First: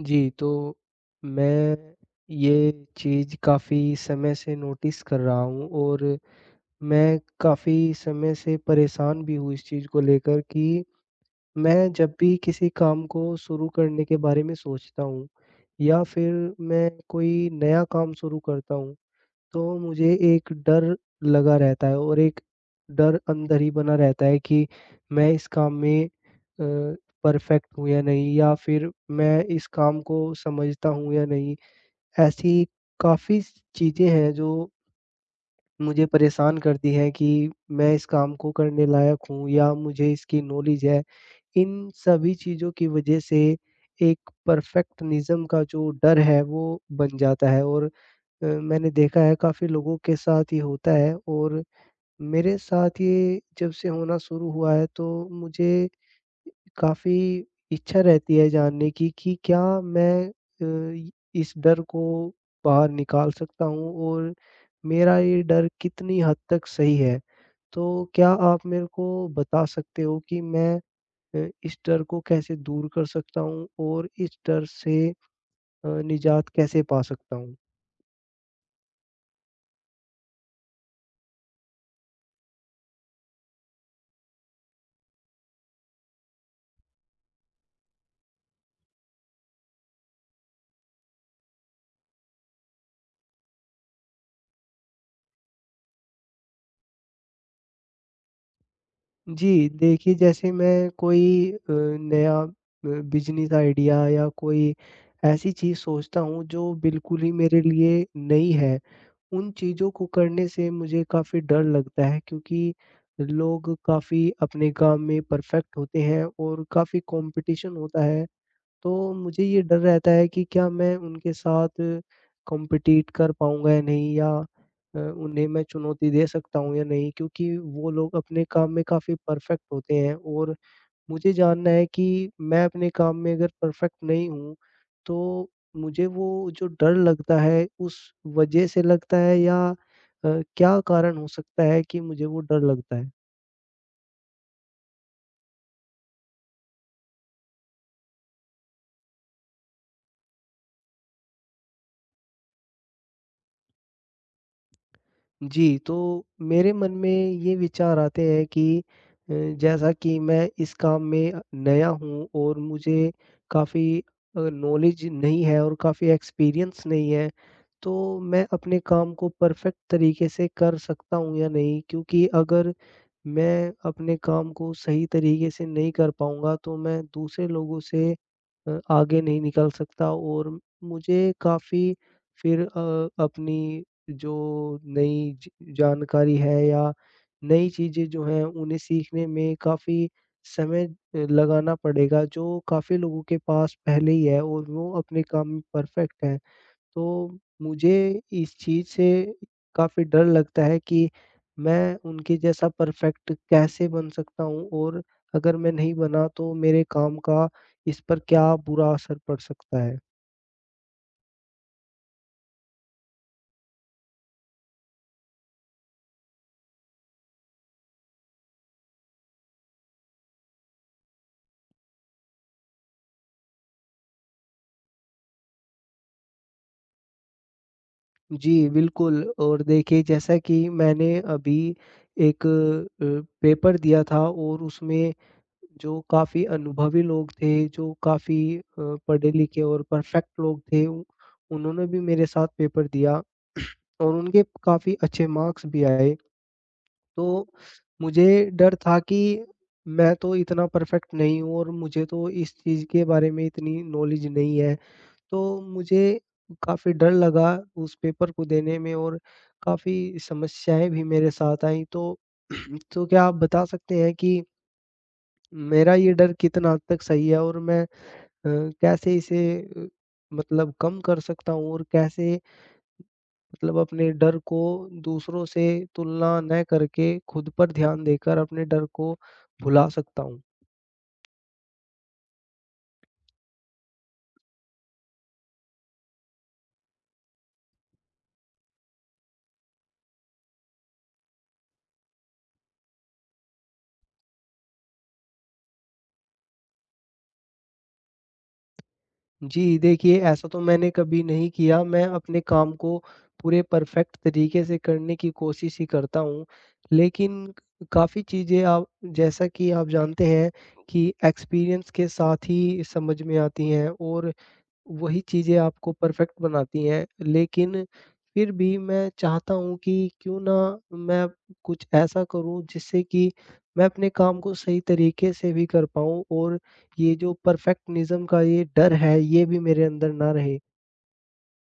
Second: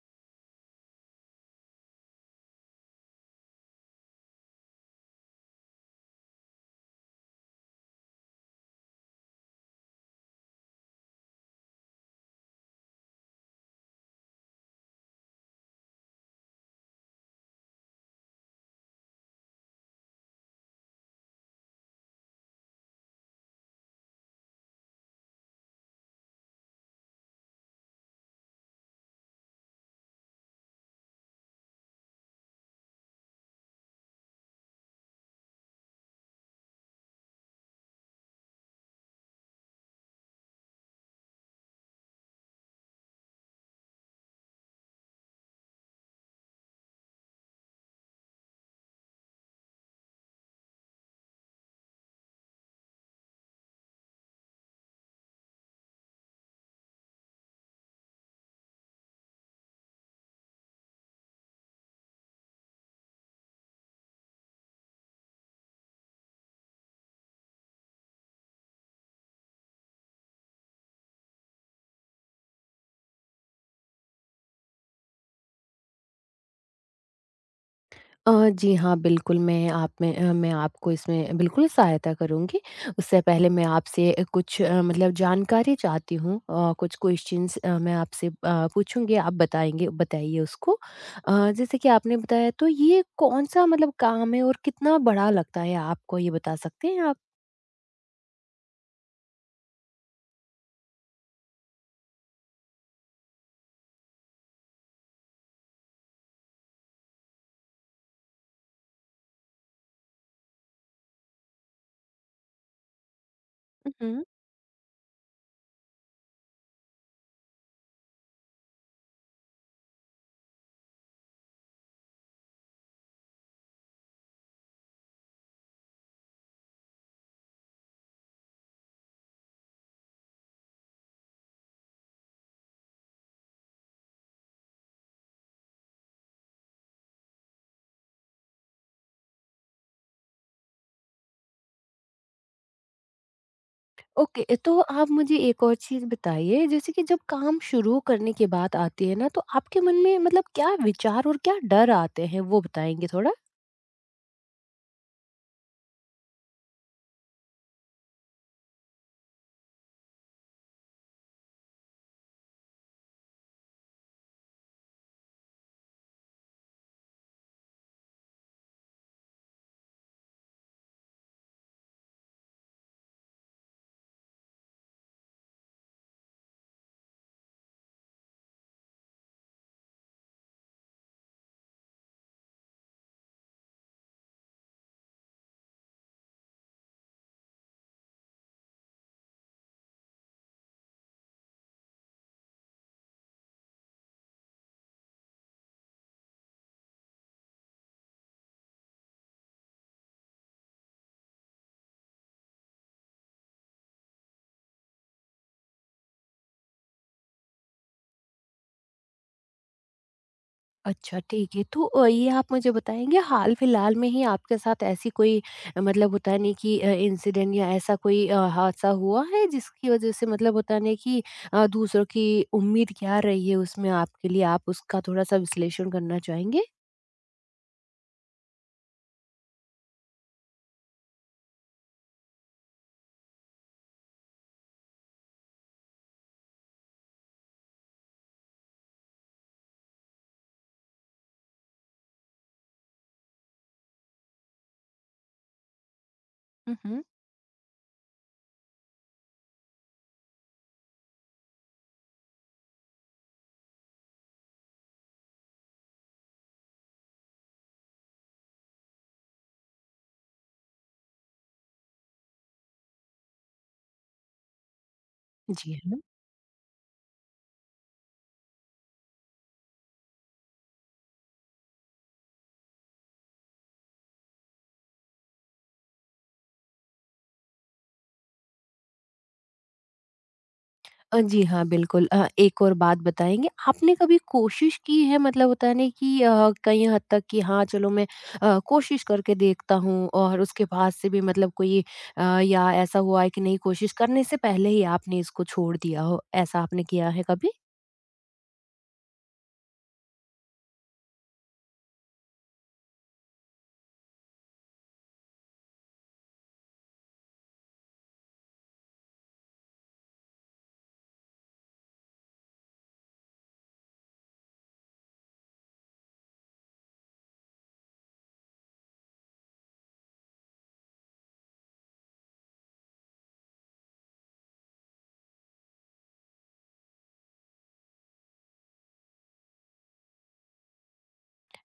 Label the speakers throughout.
Speaker 1: जी, तो मैं ये चीज़ काफ़ी समय से नोटिस कर रहा हूँ और मैं काफ़ी समय से परेशान भी हूँ इस चीज़ को लेकर कि मैं जब भी किसी काम को शुरू करने के बारे में सोचता हूँ या फिर मैं कोई नया काम शुरू करता हूँ, तो मुझे एक डर लगा रहता है और एक डर अंदर ही बना रहता है कि मैं इस काम में परफेक्ट हूँ या नहीं, या फिर मैं इस काम को समझता हूँ या नहीं। ऐसी काफ़ी चीज़ें हैं जो मुझे परेशान करती हैं कि मैं इस काम को करने लायक हूँ या मुझे इसकी नॉलेज है। इन सभी चीज़ों की वज़ह से एक परफेक्शनिज़्म का जो डर है वो बन जाता है, और मैंने देखा है काफ़ी लोगों के साथ ये होता है, और मेरे साथ ये जब से होना शुरू हुआ है, तो मुझे काफ़ी इच्छा रहती है जानने की कि क्या मैं इ- इस डर को बाहर निकाल सकता हूँ, और मेरा ये डर कितनी हद तक सही है। तो क्या आप मेरे को बता सकते हो कि मैं अ, इस डर को कैसे दूर कर सकता हूँ, और इस डर से निजात कैसे पा सकता हूँ?
Speaker 2: जी हाँ, बिल्कुल, मैं आप में अ, मैं आपको इसमें बिल्कुल सहायता करूँगी। उससे पहले मैं आपसे कुछ मतलब जानकारी चाहती हूँ। कुछ क्वेश्चन्स मैं आपसे पूछूँगी, आप बताएँगे बताइए उसको। जैसे कि आपने बताया, तो ये कौन-सा मतलब काम है और कितना बड़ा लगता है आपको, ये बता सकते हैं आप?
Speaker 1: जी, देखिए, जैसे मैं कोई नया बिज़नेस आइडिया या कोई ऐसी चीज़ सोचता हूँ जो बिल्कुल ही मेरे लिए नई है, उन चीज़ों को करने से मुझे काफ़ी डर लगता है, क्योंकि लोग
Speaker 2: उहुँ।
Speaker 1: काफ़ी अपने काम में परफ़ेक्ट होते हैं और काफ़ी कॉम्पिटिशन होता है। तो मुझे ये डर रहता है कि क्या मैं उनके साथ कॉम्पिटिट कर पाऊँगा या नहीं, या उन्हें मैं चुनौती दे सकता हूँ या नहीं, क्योंकि वो लोग अपने काम में काफ़ी परफेक्ट होते हैं। और मुझे जानना है कि मैं अपने काम में अगर परफेक्ट नहीं हूँ, तो मुझे वो जो डर लगता है उस वज़ह से लगता है, या क्या कारण हो सकता है कि मुझे वो डर लगता है?
Speaker 2: ओके, तो आप मुझे एक और चीज़ बताइए, जैसे कि जब काम शुरू करने की बात आती है ना, तो आपके मन में मतलब क्या विचार और क्या डर आते हैं, वो बताएँगे थोड़ा?
Speaker 1: जी, तो मेरे मन में ये विचार आते हैं कि अ, जैसा कि मैं इस काम में नया हूँ और मुझे काफ़ी नॉलेज नहीं है और काफ़ी एक्सपीरियंस नहीं है, तो मैं अपने काम को परफेक्ट तरीके से कर सकता हूँ या नहीं? क्योंकि अगर मैं अपने काम को सही तरीके से नहीं कर पाऊँगा, तो मैं दूसरे लोगों से आगे नहीं निकल सकता, और मुझे काफ़ी फिर अपनी जो नई ज जानकारी है या नई चीज़ें जो हैं, उन्हें सीखने में काफ़ी समय लगाना पड़ेगा, जो काफ़ी लोगों के पास पहले ही है, और वो अपने काम में परफेक्ट हैं। तो मुझे इस चीज़ से काफ़ी डर लगता है कि मैं उनके जैसा परफेक्ट कैसे बन सकता हूँ, और अगर मैं नहीं बना तो मेरे काम का इस पर क्या बुरा असर पड़ सकता है?
Speaker 2: अच्छा, ठीक है। तो ये आप मुझे बताएँगे, हाल-फिलहाल में ही आपके साथ ऐसी कोई मतलब होता है नहीं कि इंसिडेंट या ऐसा कोई हादसा हुआ है, जिसकी वज़ह से मतलब होता नहीं कि दूसरों की उम्मीद क्या रही है उसमें आपके लिए? आप उसका थोड़ा-सा विश्लेषण करना चाहेंगे?
Speaker 1: जी, बिल्कुल। और देखिए, जैसा कि मैंने अभी एक पेपर दिया था, और उसमें जो काफ़ी अनुभवी लोग थे, जो काफ़ी पढ़े-लिखे और परफेक्ट लोग थे, उ उन्होंने भी मेरे साथ पेपर दिया और उनके काफ़ी अच्छे मार्क्स भी आए।
Speaker 2: हुँ, हुँ।
Speaker 1: तो मुझे डर था कि मैं तो इतना परफेक्ट नहीं हूँ, और मुझे तो इस चीज़ के बारे में इतनी नॉलेज नहीं है। तो मुझे काफ़ी डर लगा उस पेपर को देने में, और काफ़ी समस्याएँ भी मेरे साथ आईं। तो तो क्या आप बता सकते हैं कि
Speaker 2: जी।
Speaker 1: मेरा ये डर कितना हद तक सही है, और मैं अ, कैसे इसे अ, मतलब कम कर सकता हूँ, और कैसे मतलब अपने डर को दूसरों से तुलना न करके खुद पर ध्यान देकर अपने डर को भुला सकता हूँ?
Speaker 2: जी हाँ, बिल्कुल। एक और बात बताएँगे, आपने कभी कोशिश की है, मतलब होता है ना कि कहीं हद तक कि हाँ, चलो मैं कोशिश करके देखता हूँ, और उसके बाद से भी मतलब कोई या ऐसा हुआ है कि नहीं, कोशिश करने से पहले ही आपने इसको छोड़ दिया हो, ऐसा आपने किया है कभी?
Speaker 1: जी, देखिए, ऐसा तो मैंने कभी नहीं किया। मैं अपने काम को पूरे परफ़ेक्ट तरीके से करने की कोशिश ही करता हूँ। लेकिन काफ़ी चीज़ें, आप जैसा कि आप जानते हैं, कि एक्सपीरियंस के साथ ही समझ में आती हैं, और वही चीज़ें आपको परफेक्ट बनाती हैं। लेकिन फिर भी मैं चाहता हूँ कि क्यों ना मैं कुछ ऐसा करूँ जिससे कि मैं अपने काम को सही तरीके से भी कर पाऊँ, और ये जो परफेक्शनिज़्म का ये डर है, ये भी मेरे अंदर ना रहे।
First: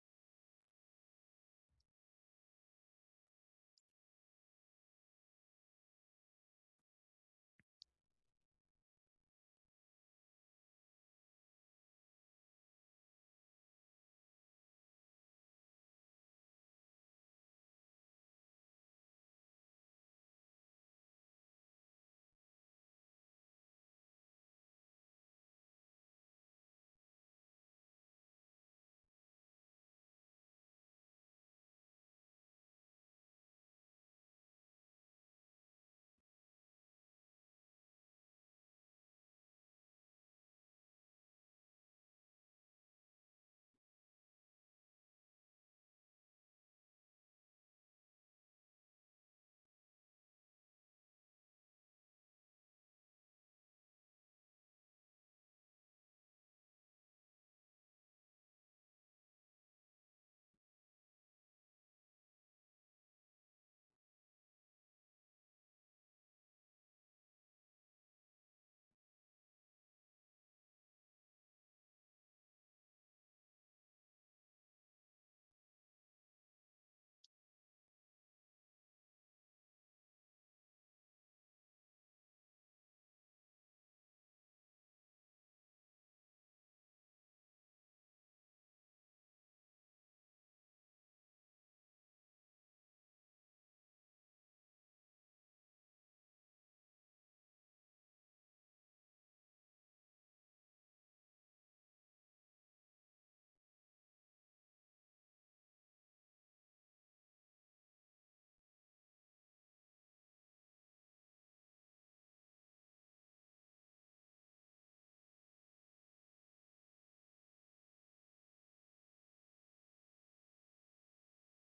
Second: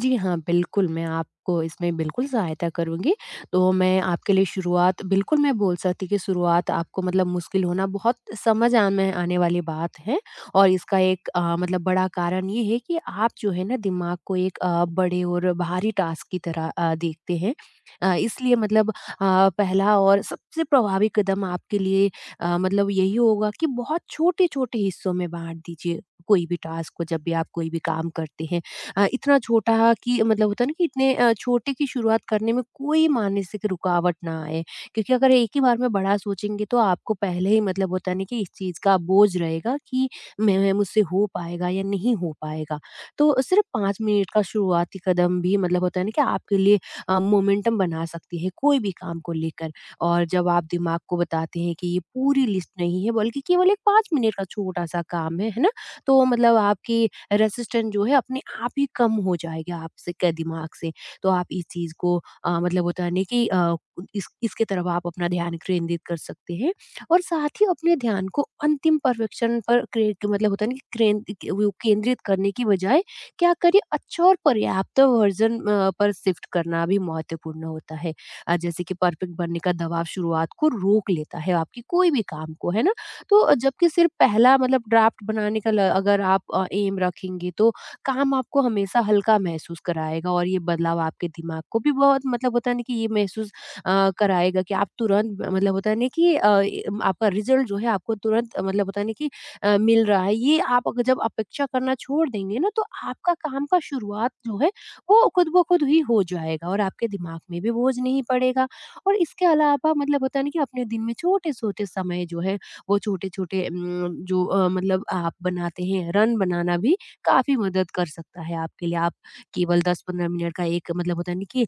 Speaker 2: जी हाँ, बिल्कुल, मैं आपको इसमें बिल्कुल सहायता करूँगी। तो मैं आपके लिए शुरुआत, बिल्कुल मैं बोल सकती कि शुरुआत आपको मतलब मुश्किल होना बहुत समझ आ में आने वाली बात है, और इसका एक मतलब बड़ा कारण ये है कि आप जो है ना, दिमाग को एक बड़े और भारी टास्क की तरह देखते हैं। इसलिए मतलब पहला और सबसे प्रभावी कदम आपके लिए मतलब यही होगा कि बहुत छोटे-छोटे हिस्सों में बाँट दीजिए कोई भी टास्क को, जब भी आप कोई भी काम करते हैं। इतना छोटा कि मतलब होता है ना कि इतने छोटे की शुरुआत करने में कोई मानसिक रुकावट ना आए, क्योंकि अगर एक ही बार में बड़ा सोचेंगे तो आपको पहले ही मतलब होता है ना कि इस चीज़ का बोझ रहेगा कि मुझसे हो पाएगा या नहीं हो पाएगा। तो सिर्फ 5 मिनट का शुरुआती कदम भी मतलब होता है ना कि आपके लिए मोमेंटम बना सकती है कोई भी काम को लेकर। और जब आप दिमाग को बताते हैं कि ये पूरी लिस्ट नहीं है, बल्कि केवल एक 5 मिनट का छोटा सा काम है ना, तो मतलब आपकी रेजिस्टेंस जो है, अपने आप ही कम हो जाएगा आपसे के दिमाग से। तो आप इस चीज़ को मतलब होता है ना कि इस इसके तरफ आप अपना ध्यान केंद्रित कर सकते हैं। और साथ ही अपने ध्यान को अंतिम परफेक्शन पर मतलब होता है ना कि वो केंद्रित करने की बजाय, क्या करिए, अच्छा और पर्याप्त वर्जन पर शिफ्ट करना भी महत्वपूर्ण होता है। जैसे कि परफेक्ट बनने का दबाव शुरुआत को रोक लेता है आपकी कोई भी काम को, है ना। तो जबकि सिर्फ पहला मतलब ड्राफ्ट बनाने का ल अगर आप एम रखेंगे, तो काम आपको हमेशा हल्का महसूस कराएगा। और ये बदलाव आपके दिमाग को भी बहुत मतलब होता है ना कि ये महसूस कराएगा कि आप तुरंत मतलब होता है ना कि आपका रिजल्ट जो है, आपको तुरंत मतलब होता है ना कि मिल रहा है। ये आप अगर जब अपेक्षा करना छोड़ देंगे ना, तो आपका काम का शुरुआत जो है, वो खुद ब खुद ही हो जाएगा, और आपके दिमाग में भी बोझ नहीं पड़ेगा। और इसके अलावा मतलब होता है ना कि अपने दिन में छोटे-छोटे समय जो है, वो छोटे-छोटे जो मतलब आप बनाते हैं, रन बनाना भी काफ़ी मदद कर सकता है आपके लिए। आप केवल 10-15 मिनट का एक, मतलब होता है ना कि,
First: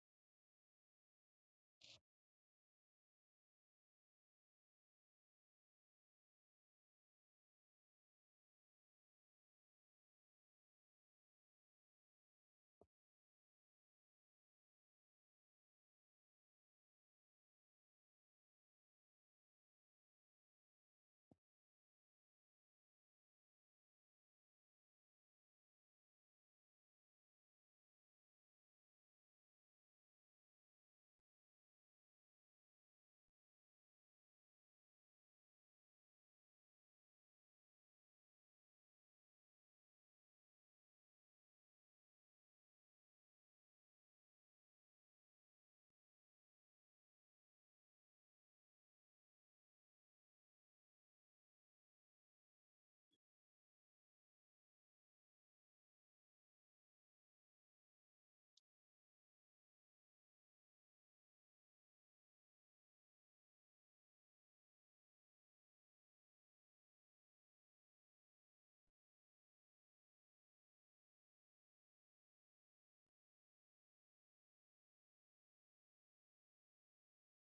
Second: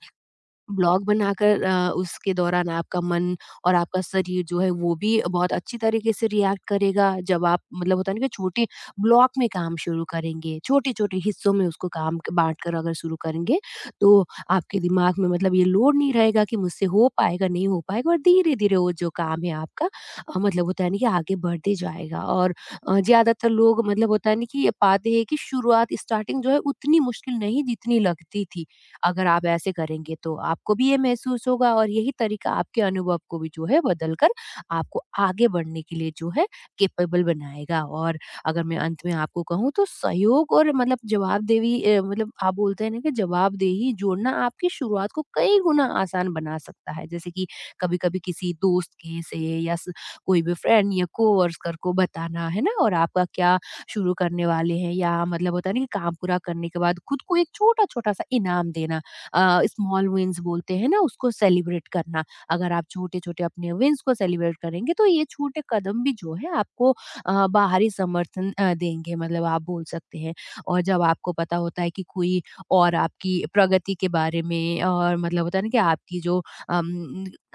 Speaker 2: ब्लॉग बनाकर उसके दौरान आपका मन और आपका शरीर जो है, वो भी बहुत अच्छी तरीके से रिएक्ट करेगा, जब आप मतलब होता है ना कि छोटे ब्लॉक में काम शुरू करेंगे, छोटे-छोटे हिस्सों में उसको काम क बाँट कर अगर शुरू करेंगे, तो आपके दिमाग में मतलब ये लोड नहीं रहेगा कि मुझसे हो पाएगा, नहीं हो पाएगा। और धीरे-धीरे वो जो काम है आपका मतलब होता है ना कि आगे बढ़ते जाएगा। और ज़्यादातर लोग मतलब होता है ना कि ये पाते हैं कि शुरुआत स्टार्टिंग जो है, उतनी मुश्किल नहीं जितनी लगती थी। अगर आप ऐसे करेंगे, तो आपको भी ये महसूस होगा, और यही तरीका आपके अनुभव को भी जो है, बदल कर आपको आगे बढ़ने के लिए जो है, केपेबल बनाएगा। और अगर मैं अंत में आपको कहूँ, तो सहयोग और मतलब जवाबदेही, मतलब आप बोलते हैं ना कि जवाबदेही जोड़ना, आपकी शुरुआत को कई गुना आसान बना सकता है, जैसे कि कभी कभी किसी दोस्त के से या कोई भी फ्रेंड या कोवर्कर को बताना, है ना, और आपका क्या शुरू करने वाले हैं, या मतलब होता है ना कि काम पूरा करने के बाद खुद को एक छोटा-छोटा सा इनाम देना। स्मॉल विन्स बोलते हैं ना, उसको सेलिब्रेट करना। अगर आप छोटे-छोटे अपने विन्स को सेलिब्रेट करेंगे, तो ये छोटे कदम भी जो है, आपको बाहरी समर्थन देंगे, मतलब आप बोल सकते हैं। और जब आपको पता होता है कि कोई और आपकी प्रगति के बारे में, और मतलब होता है ना कि आपकी जो अम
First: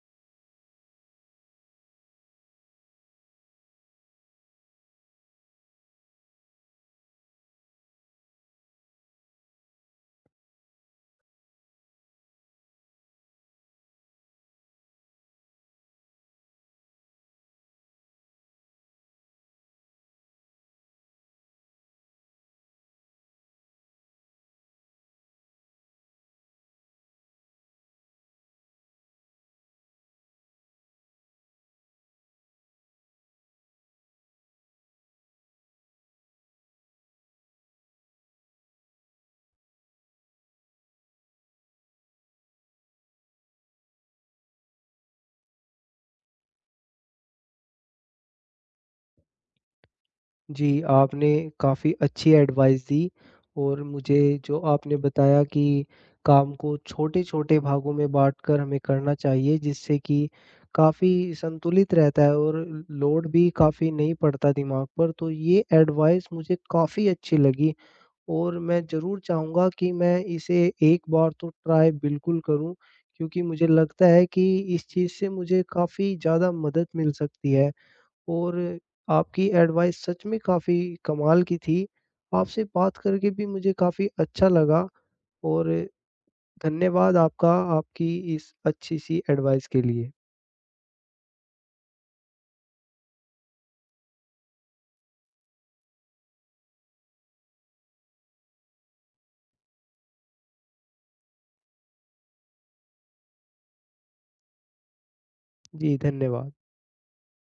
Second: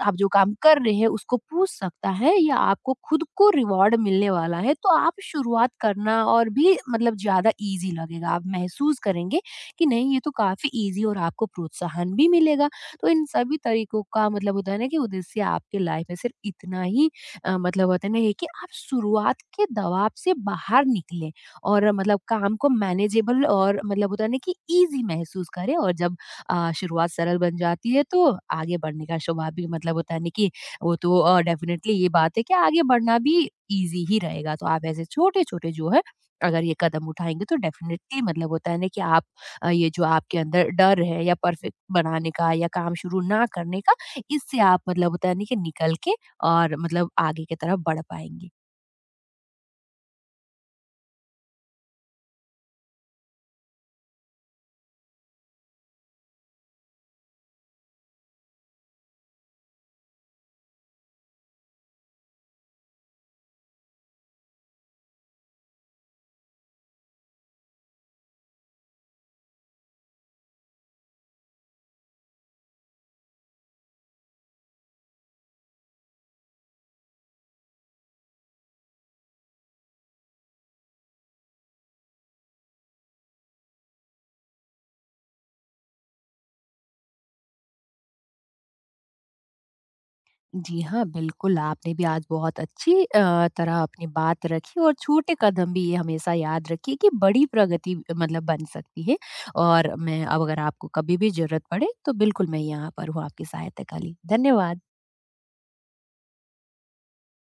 Speaker 2: आप जो काम कर रहे हैं उसको पूछ सकता है, या आपको खुद को रिवॉर्ड मिलने वाला है, तो आप शुरुआत करना और भी मतलब ज्यादा इजी लगेगा। आप महसूस करेंगे कि नहीं, ये तो काफी इजी, और आपको प्रोत्साहन भी मिलेगा। तो इन सभी तरीकों का, मतलब होता है ना कि, उद्देश्य आपके लाइफ में सिर्फ इतना ही मतलब होता है ना, ये कि आप शुरुआत के दबाव से बाहर निकले, और मतलब काम को मैनेजेबल और, मतलब होता है ना कि, इजी महसूस करें। और जब शुरुआत सरल बन जाती है, तो आगे बढ़ने का स्वभाव भी, मतलब होता है ना कि, वो तो डेफिनेटली ये बात है कि आगे बढ़ना भी ईजी ही रहेगा। तो आप ऐसे छोटे-छोटे जो है, अगर ये कदम उठाएँगे, तो डेफिनेटली, मतलब होता है ना कि, आप ये जो आपके अंदर डर है, या परफेक्ट बनाने का या काम शुरू ना करने का, इससे आप, मतलब होता है ना कि, निकल के और मतलब आगे की तरफ बढ़ पाएँगे।
Speaker 1: जी, आपने काफ़ी अच्छी एडवाइस दी, और मुझे जो आपने बताया कि काम को छोटे-छोटे भागों में बाँटकर हमें करना चाहिए, जिससे कि काफ़ी संतुलित रहता है और लोड भी काफ़ी नहीं पड़ता दिमाग पर, तो ये एडवाइस मुझे काफ़ी अच्छी लगी। और मैं ज़रूर चाहूँगा कि मैं इसे एक बार तो ट्राई बिल्कुल करूँ, क्योंकि मुझे लगता है कि इस चीज़ से मुझे काफ़ी ज़्यादा मदद मिल सकती है। और आपकी एडवाइस सच में काफ़ी कमाल की थी। आपसे बात करके भी मुझे काफ़ी अच्छा लगा। और धन्यवाद आपका, आपकी इस अच्छी-सी एडवाइस के लिए।
Speaker 2: जी हाँ, बिल्कुल, आपने भी आज बहुत अच्छी तरह अपनी बात रखी, और छोटे कदम भी, ये हमेशा याद रखिए कि बड़ी प्रगति मतलब बन सकती है। और मैं अब, अगर आपको कभी भी ज़रूरत पड़े, तो बिल्कुल मैं यहाँ पर हूँ आपकी सहायता के लिए। धन्यवाद।
Speaker 1: जी, धन्यवाद।